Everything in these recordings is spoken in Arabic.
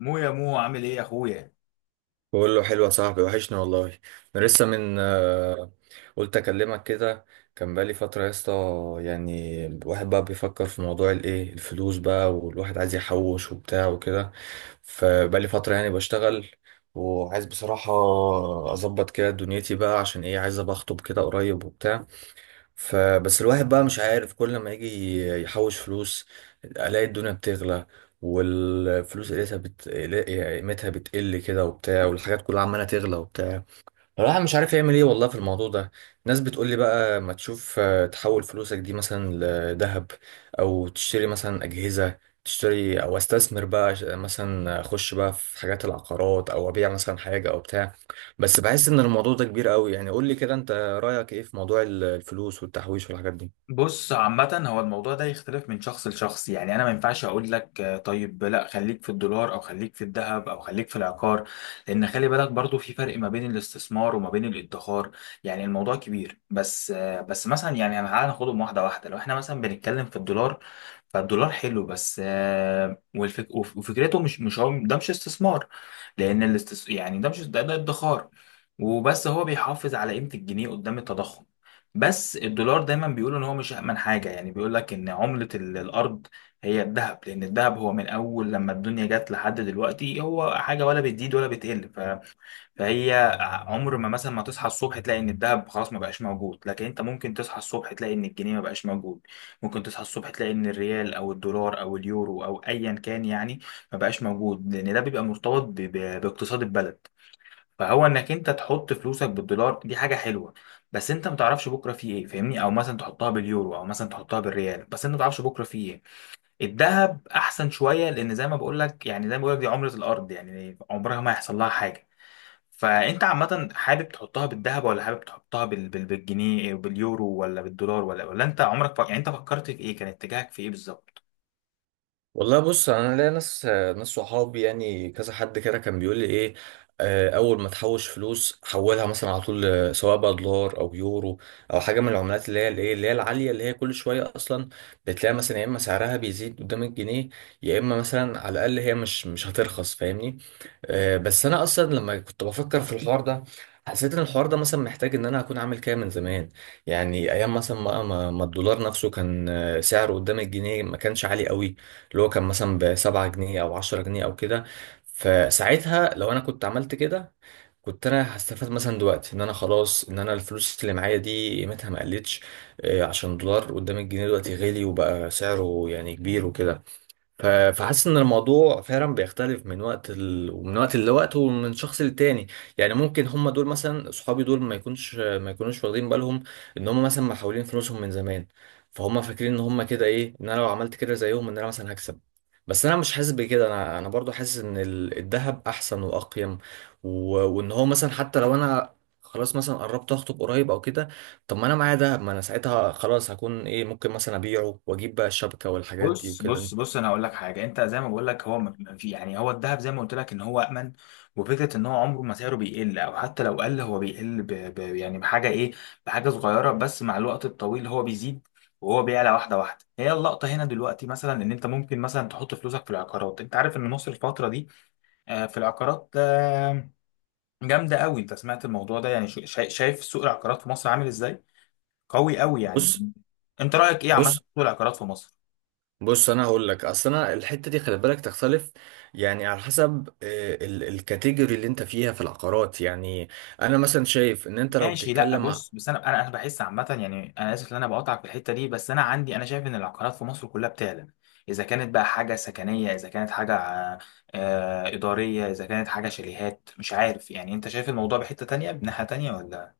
يا مو عامل ايه يا اخويا؟ بقول له حلوة يا صاحبي، وحشني والله. انا لسه من آه، قلت اكلمك كده. كان بقالي فترة يا اسطى، يعني الواحد بقى بيفكر في موضوع الايه الفلوس بقى، والواحد عايز يحوش وبتاع وكده. فبقالي فترة يعني بشتغل، وعايز بصراحة اظبط كده دنيتي بقى، عشان ايه، عايز ابقى اخطب كده قريب وبتاع. فبس الواحد بقى مش عارف، كل ما يجي يحوش فلوس الاقي الدنيا بتغلى، والفلوس قيمتها بتقل كده وبتاع، والحاجات كلها عمالة تغلى وبتاع. الواحد مش عارف يعمل ايه والله في الموضوع ده. ناس بتقول لي بقى، ما تشوف تحول فلوسك دي مثلا لذهب، او تشتري مثلا اجهزه، تشتري او استثمر بقى، مثلا اخش بقى في حاجات العقارات، او ابيع مثلا حاجه او بتاع. بس بحس ان الموضوع ده كبير قوي، يعني قول لي كده، انت رايك ايه في موضوع الفلوس والتحويش والحاجات دي؟ بص، عامة هو الموضوع ده يختلف من شخص لشخص، يعني انا ما ينفعش اقول لك طيب لا خليك في الدولار او خليك في الذهب او خليك في العقار. لان خلي بالك برضو في فرق ما بين الاستثمار وما بين الادخار. يعني الموضوع كبير، بس مثلا يعني أنا تعالى ناخدهم واحدة واحدة. لو احنا مثلا بنتكلم في الدولار، فالدولار حلو، بس وفكرته مش هو ده مش استثمار. لان يعني ده مش ده، ده ادخار. وبس هو بيحافظ على قيمة الجنيه قدام التضخم. بس الدولار دايما بيقولوا ان هو مش امن حاجه، يعني بيقول لك ان عمله الارض هي الذهب، لان الذهب هو من اول لما الدنيا جت لحد دلوقتي هو حاجه ولا بتزيد ولا بتقل فهي عمر ما مثلا ما تصحى الصبح تلاقي ان الذهب خلاص ما بقاش موجود، لكن انت ممكن تصحى الصبح تلاقي ان الجنيه ما بقاش موجود. ممكن تصحى الصبح تلاقي ان الريال او الدولار او اليورو او ايا كان يعني ما بقاش موجود، لان ده بيبقى مرتبط باقتصاد البلد. فهو انك انت تحط فلوسك بالدولار دي حاجه حلوه، بس انت ما تعرفش بكره فيه ايه، فاهمني؟ او مثلا تحطها باليورو او مثلا تحطها بالريال، بس انت ما تعرفش بكره فيه ايه. الذهب احسن شويه لان زي ما بقول لك، يعني زي ما بقول لك دي عمره الارض، يعني عمرها ما هيحصل لها حاجه. فانت عامه حابب تحطها بالذهب ولا حابب تحطها بالجنيه باليورو ولا بالدولار ولا انت عمرك يعني انت فكرت في ايه؟ كان اتجاهك في ايه بالظبط؟ والله بص، انا ليا ناس، ناس صحابي يعني، كذا حد كده كان بيقول لي ايه، اول ما تحوش فلوس حولها مثلا على طول، سواء بقى دولار او يورو، او حاجه من العملات اللي هي الايه، اللي هي العاليه، اللي هي كل شويه اصلا بتلاقي مثلا يا اما سعرها بيزيد قدام الجنيه، يا اما مثلا على الاقل هي مش هترخص، فاهمني؟ بس انا اصلا لما كنت بفكر في الحوار ده، حسيت ان الحوار ده مثلا محتاج ان انا اكون عامل كده من زمان. يعني ايام مثلا ما الدولار نفسه كان سعره قدام الجنيه ما كانش عالي قوي، اللي هو كان مثلا بـ7 جنيه أو 10 جنيه أو كده. فساعتها لو أنا كنت عملت كده، كنت أنا هستفاد مثلا دلوقتي إن أنا خلاص، إن أنا الفلوس اللي معايا دي قيمتها ما قلتش، عشان دولار قدام الجنيه دلوقتي غالي، وبقى سعره يعني كبير وكده. فحاسس ان الموضوع فعلا بيختلف من وقت لوقت، ومن شخص للتاني. يعني ممكن هم دول مثلا صحابي دول، ما يكونوش واخدين بالهم ان هم مثلا محولين فلوسهم من زمان، فهم فاكرين ان هم كده ايه، ان انا لو عملت كده زيهم ان انا مثلا هكسب. بس انا مش حاسس بكده، انا برضو حاسس ان الذهب احسن واقيم، و... وان هو مثلا حتى لو انا خلاص مثلا قربت اخطب قريب او كده، طب ما انا معايا دهب، ما انا ساعتها خلاص هكون ايه، ممكن مثلا ابيعه واجيب بقى الشبكه والحاجات دي بص وكده. بص بص انا هقول لك حاجه. انت زي ما بقول لك هو في يعني هو الذهب زي ما قلت لك ان هو امن، وفكره ان هو عمره ما سعره بيقل، او حتى لو قل هو بيقل ب يعني بحاجه ايه، بحاجه صغيره، بس مع الوقت الطويل هو بيزيد. وهو بيعلى واحده واحده. هي اللقطه هنا دلوقتي مثلا ان انت ممكن مثلا تحط فلوسك في العقارات. انت عارف ان مصر الفتره دي في العقارات جامده قوي. انت سمعت الموضوع ده، يعني شايف سوق العقارات في مصر عامل ازاي؟ قوي قوي يعني. بص انت رايك ايه عامه في بص سوق العقارات في مصر؟ بص، انا هقول لك، اصل انا الحته دي خلي بالك تختلف، يعني على حسب، الكاتيجوري اللي انت فيها في العقارات يعني. انا مثلا شايف ان انت لو ماشي، لا بتتكلم، بص، بس انا بحس عامه، يعني انا اسف ان انا بقاطعك في الحته دي، بس انا عندي انا شايف ان العقارات في مصر كلها بتعلى، اذا كانت بقى حاجه سكنيه، اذا كانت حاجه اداريه، اذا كانت حاجه شاليهات مش عارف. يعني انت شايف الموضوع بحته تانية بناحيه تانية ولا؟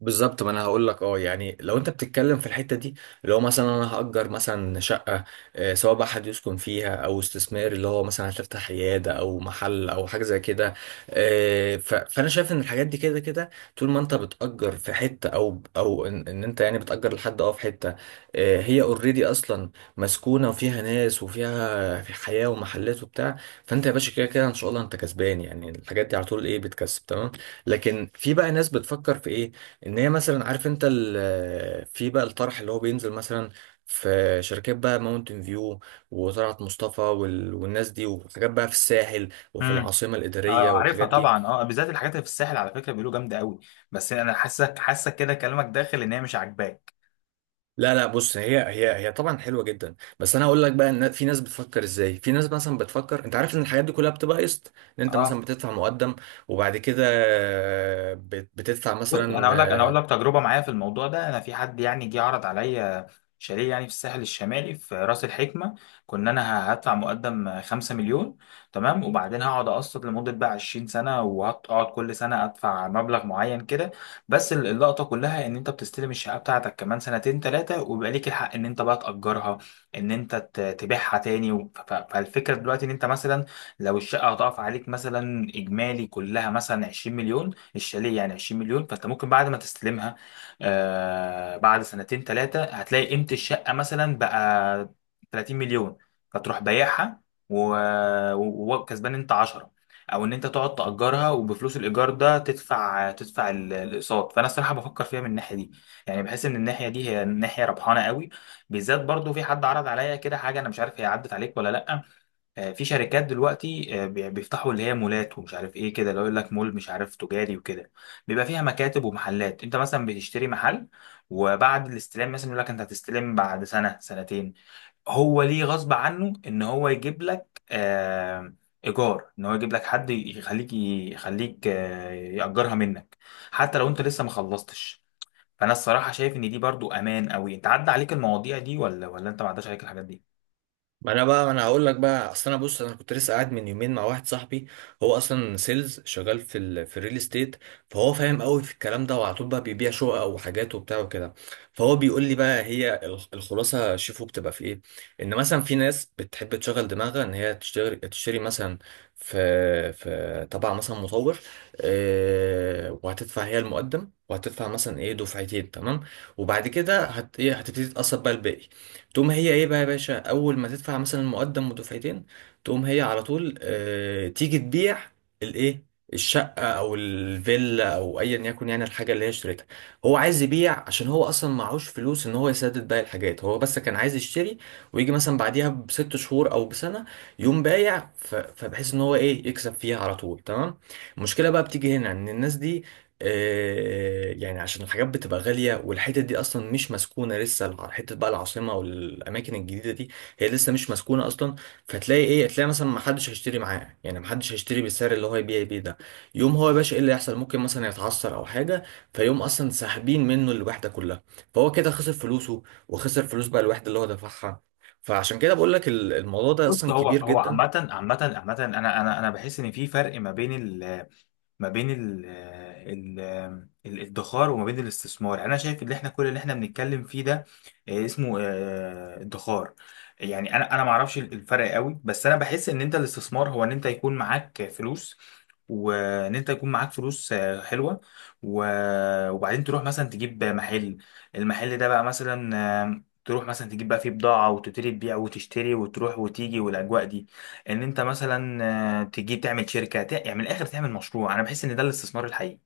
بالظبط. ما انا هقول لك، يعني لو انت بتتكلم في الحته دي، اللي هو مثلا انا هأجر مثلا شقه، سواء بقى حد يسكن فيها او استثمار، اللي هو مثلا هتفتح عياده او محل او حاجه زي كده. فانا شايف ان الحاجات دي كده كده، طول ما انت بتأجر في حته، او إن انت يعني بتأجر لحد في حته، هي اوريدي اصلا مسكونه، وفيها ناس، وفيها في حياه ومحلات وبتاع. فانت يا باشا كده كده ان شاء الله انت كسبان، يعني الحاجات دي على طول ايه، بتكسب تمام. لكن في بقى ناس بتفكر في ايه، ان هي مثلا، عارف انت في بقى الطرح اللي هو بينزل مثلا، في شركات بقى ماونتن فيو وطلعت مصطفى، والناس دي، وحاجات بقى في الساحل وفي امم. العاصمه الاداريه اه، عارفها والحاجات دي. طبعا، اه، بالذات الحاجات اللي في الساحل على فكره بيقولوا جامده قوي. بس انا حاسك كده كلامك داخل ان هي مش عاجباك. لا لا، بص، هي طبعا حلوه جدا، بس انا هقول لك بقى ان في ناس بتفكر ازاي. في ناس مثلا بتفكر، انت عارف ان الحاجات دي كلها بتبقى قسط، ان انت مثلا اه بتدفع مقدم، وبعد كده بتدفع بص، انا مثلا. اقول لك انا اقول لك تجربه معايا في الموضوع ده. انا في حد يعني جه عرض عليا شاليه، يعني في الساحل الشمالي في راس الحكمه. كنا انا هدفع مقدم 5 مليون، تمام، وبعدين هقعد اقسط لمده بقى 20 سنه، وهقعد كل سنه ادفع مبلغ معين كده. بس اللقطه كلها ان انت بتستلم الشقه بتاعتك كمان سنتين ثلاثه، وبيبقى ليك الحق ان انت بقى تاجرها، ان انت تبيعها تاني فالفكره دلوقتي ان انت مثلا لو الشقه هتقف عليك مثلا اجمالي كلها مثلا 20 مليون، الشاليه يعني 20 مليون، فانت ممكن بعد ما تستلمها آه بعد سنتين ثلاثه هتلاقي قيمه الشقه مثلا بقى 30 مليون، فتروح بايعها و- وكسبان انت 10، او ان انت تقعد تاجرها وبفلوس الايجار ده تدفع تدفع الاقساط. فانا الصراحه بفكر فيها من الناحيه دي، يعني بحس ان الناحيه دي هي ناحيه ربحانه قوي. بالذات برضو في حد عرض عليا كده حاجه، انا مش عارف هي عدت عليك ولا لا. في شركات دلوقتي بيفتحوا اللي هي مولات ومش عارف ايه كده، لو يقول لك مول مش عارف تجاري وكده، بيبقى فيها مكاتب ومحلات. انت مثلا بتشتري محل، وبعد الاستلام مثلا يقول لك انت هتستلم بعد سنة سنتين، هو ليه غصب عنه ان هو يجيب لك ايجار، ان هو يجيب لك حد يخليك يأجرها منك حتى لو انت لسه ما خلصتش. فانا الصراحة شايف ان دي برضو امان قوي. انت عدى عليك المواضيع دي ولا انت ما عداش عليك الحاجات دي؟ ما انا هقول لك بقى، اصل انا بص، انا كنت لسه قاعد من يومين مع واحد صاحبي، هو اصلا سيلز شغال في الريل استيت، فهو فاهم قوي في الكلام ده، وعلى طول بقى بيبيع شقق وحاجات وبتاع وكده. فهو بيقول لي بقى هي الخلاصه، شوفوا بتبقى في ايه، ان مثلا في ناس بتحب تشغل دماغها ان هي تشتري مثلا في في تبع مثلا مطور، وهتدفع هي المقدم، وهتدفع مثلا ايه دفعتين تمام، وبعد كده هت ايه هتبتدي تقسط بقى الباقي. تقوم هي ايه بقى يا باشا، اول ما تدفع مثلا المقدم ودفعتين، تقوم هي على طول تيجي تبيع الايه الشقه او الفيلا او ايا يكن، يعني الحاجه اللي هي اشتريتها. هو عايز يبيع عشان هو اصلا معهوش فلوس ان هو يسدد باقي الحاجات، هو بس كان عايز يشتري، ويجي مثلا بعديها بـ6 شهور او بسنه يقوم بايع. فبحيث ان هو ايه يكسب فيها على طول تمام. المشكله بقى بتيجي هنا ان الناس دي، يعني عشان الحاجات بتبقى غالية، والحتت دي أصلا مش مسكونة لسه، حتة بقى العاصمة والأماكن الجديدة دي، هي لسه مش مسكونة أصلا، فتلاقي تلاقي مثلا محدش هيشتري معاه، يعني محدش هيشتري بالسعر اللي هو يبيع بيه ده. يوم هو يا باشا إيه اللي يحصل، ممكن مثلا يتعثر أو حاجة، فيقوم أصلا ساحبين منه الوحدة كلها، فهو كده خسر فلوسه، وخسر فلوس بقى الوحدة اللي هو دفعها. فعشان كده بقول لك الموضوع ده بص، أصلا هو كبير هو جدا. عامة انا بحس ان في فرق ما بين الادخار وما بين الاستثمار. يعني انا شايف ان احنا كل اللي احنا بنتكلم فيه ده اسمه ادخار. يعني انا ما اعرفش الفرق قوي، بس انا بحس ان انت الاستثمار هو ان انت يكون معاك فلوس، وان انت يكون معاك فلوس حلوه، وبعدين تروح مثلا تجيب محل. المحل ده بقى مثلا تروح مثلا تجيب بقى فيه بضاعة وتبتدي تبيع وتشتري وتروح وتيجي والأجواء دي. ان انت مثلا تيجي تعمل شركه يعني من الاخر تعمل مشروع. انا بحس ان ده الاستثمار الحقيقي،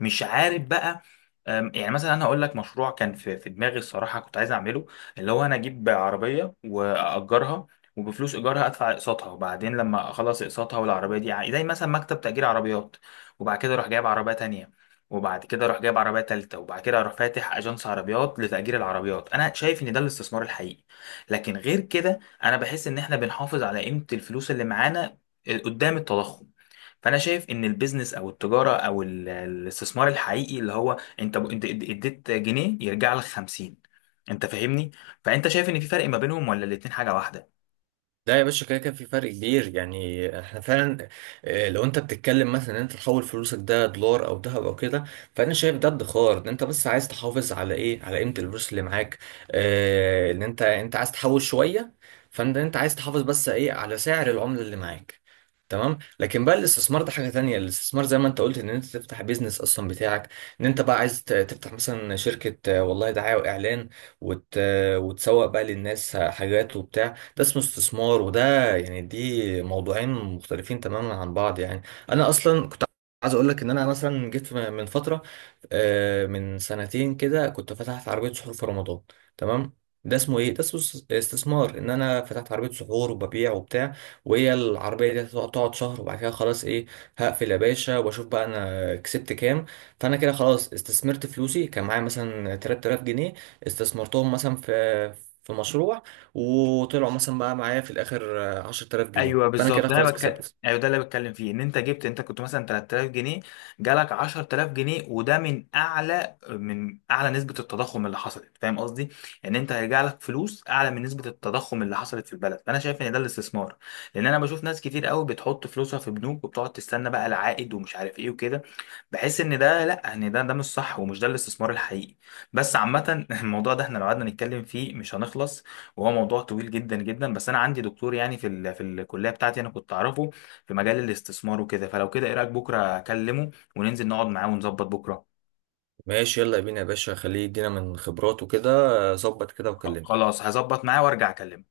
مش عارف بقى. يعني مثلا انا هقول لك مشروع كان في دماغي الصراحه كنت عايز اعمله، اللي هو انا اجيب عربيه واجرها، وبفلوس ايجارها ادفع اقساطها، وبعدين لما اخلص اقساطها والعربيه دي زي مثلا مكتب تاجير عربيات. وبعد كده اروح جايب عربيه تانية، وبعد كده اروح جايب عربيه تالتة، وبعد كده اروح فاتح اجنس عربيات لتاجير العربيات. انا شايف ان ده الاستثمار الحقيقي. لكن غير كده انا بحس ان احنا بنحافظ على قيمه الفلوس اللي معانا قدام التضخم. فانا شايف ان البيزنس او التجاره او الاستثمار الحقيقي اللي هو انت انت اديت جنيه يرجع لك 50، انت فاهمني؟ فانت شايف ان في فرق ما بينهم ولا الاتنين حاجه واحده؟ لا يا باشا، كده كان في فرق كبير. يعني احنا فعلا، لو انت بتتكلم مثلا ان انت تحول فلوسك ده دولار او ذهب او كده، فانا شايف ده ادخار، ان انت بس عايز تحافظ على ايه، على قيمة الفلوس اللي معاك. اه ان انت عايز تحول شوية، فانت عايز تحافظ بس ايه، على سعر العملة اللي معاك تمام. لكن بقى الاستثمار ده حاجة تانية، الاستثمار زي ما انت قلت ان انت تفتح بيزنس اصلا بتاعك، ان انت بقى عايز تفتح مثلا شركة، والله دعاية واعلان، وت... وتسوق بقى للناس حاجات وبتاع. ده اسمه استثمار، وده يعني، دي موضوعين مختلفين تماما عن بعض يعني. انا اصلا كنت عايز اقول لك ان انا مثلا جيت من فتره، من سنتين كده كنت فتحت عربيه سحور في رمضان تمام. ده اسمه ايه، ده اسمه استثمار، ان انا فتحت عربيه سحور وببيع وبتاع، وهي العربيه دي تقعد شهر، وبعد كده خلاص هقفل يا باشا، واشوف بقى انا كسبت كام. فانا كده خلاص استثمرت فلوسي، كان معايا مثلا 3000 جنيه استثمرتهم مثلا في مشروع، وطلعوا مثلا بقى معايا في الاخر 10000 جنيه، ايوه فانا بالظبط، كده ده انا خلاص بتكلم، كسبت. ايوه ده اللي بتكلم فيه ان انت جبت انت كنت مثلا 3000 جنيه، جالك 10000 جنيه، وده من اعلى من اعلى نسبه التضخم اللي حصلت، فاهم قصدي؟ ان انت هيرجع لك فلوس اعلى من نسبه التضخم اللي حصلت في البلد. فانا شايف ان ده الاستثمار، لان انا بشوف ناس كتير قوي بتحط فلوسها في بنوك وبتقعد تستنى بقى العائد ومش عارف ايه وكده. بحس ان ده لا، ان ده ده مش صح، ومش ده الاستثمار الحقيقي. بس عامه الموضوع ده احنا لو قعدنا نتكلم فيه مش هنخلص، وهو موضوع طويل جدا جدا. بس انا عندي دكتور يعني في الكليه بتاعتي انا كنت اعرفه في مجال الاستثمار وكده، فلو كده ايه رايك بكره اكلمه وننزل نقعد معاه ونظبط بكره؟ ماشي يلا بينا يا باشا، خليه يدينا من خبراته كده. ظبط كده وكلمني. خلاص هظبط معاه وارجع اكلمه.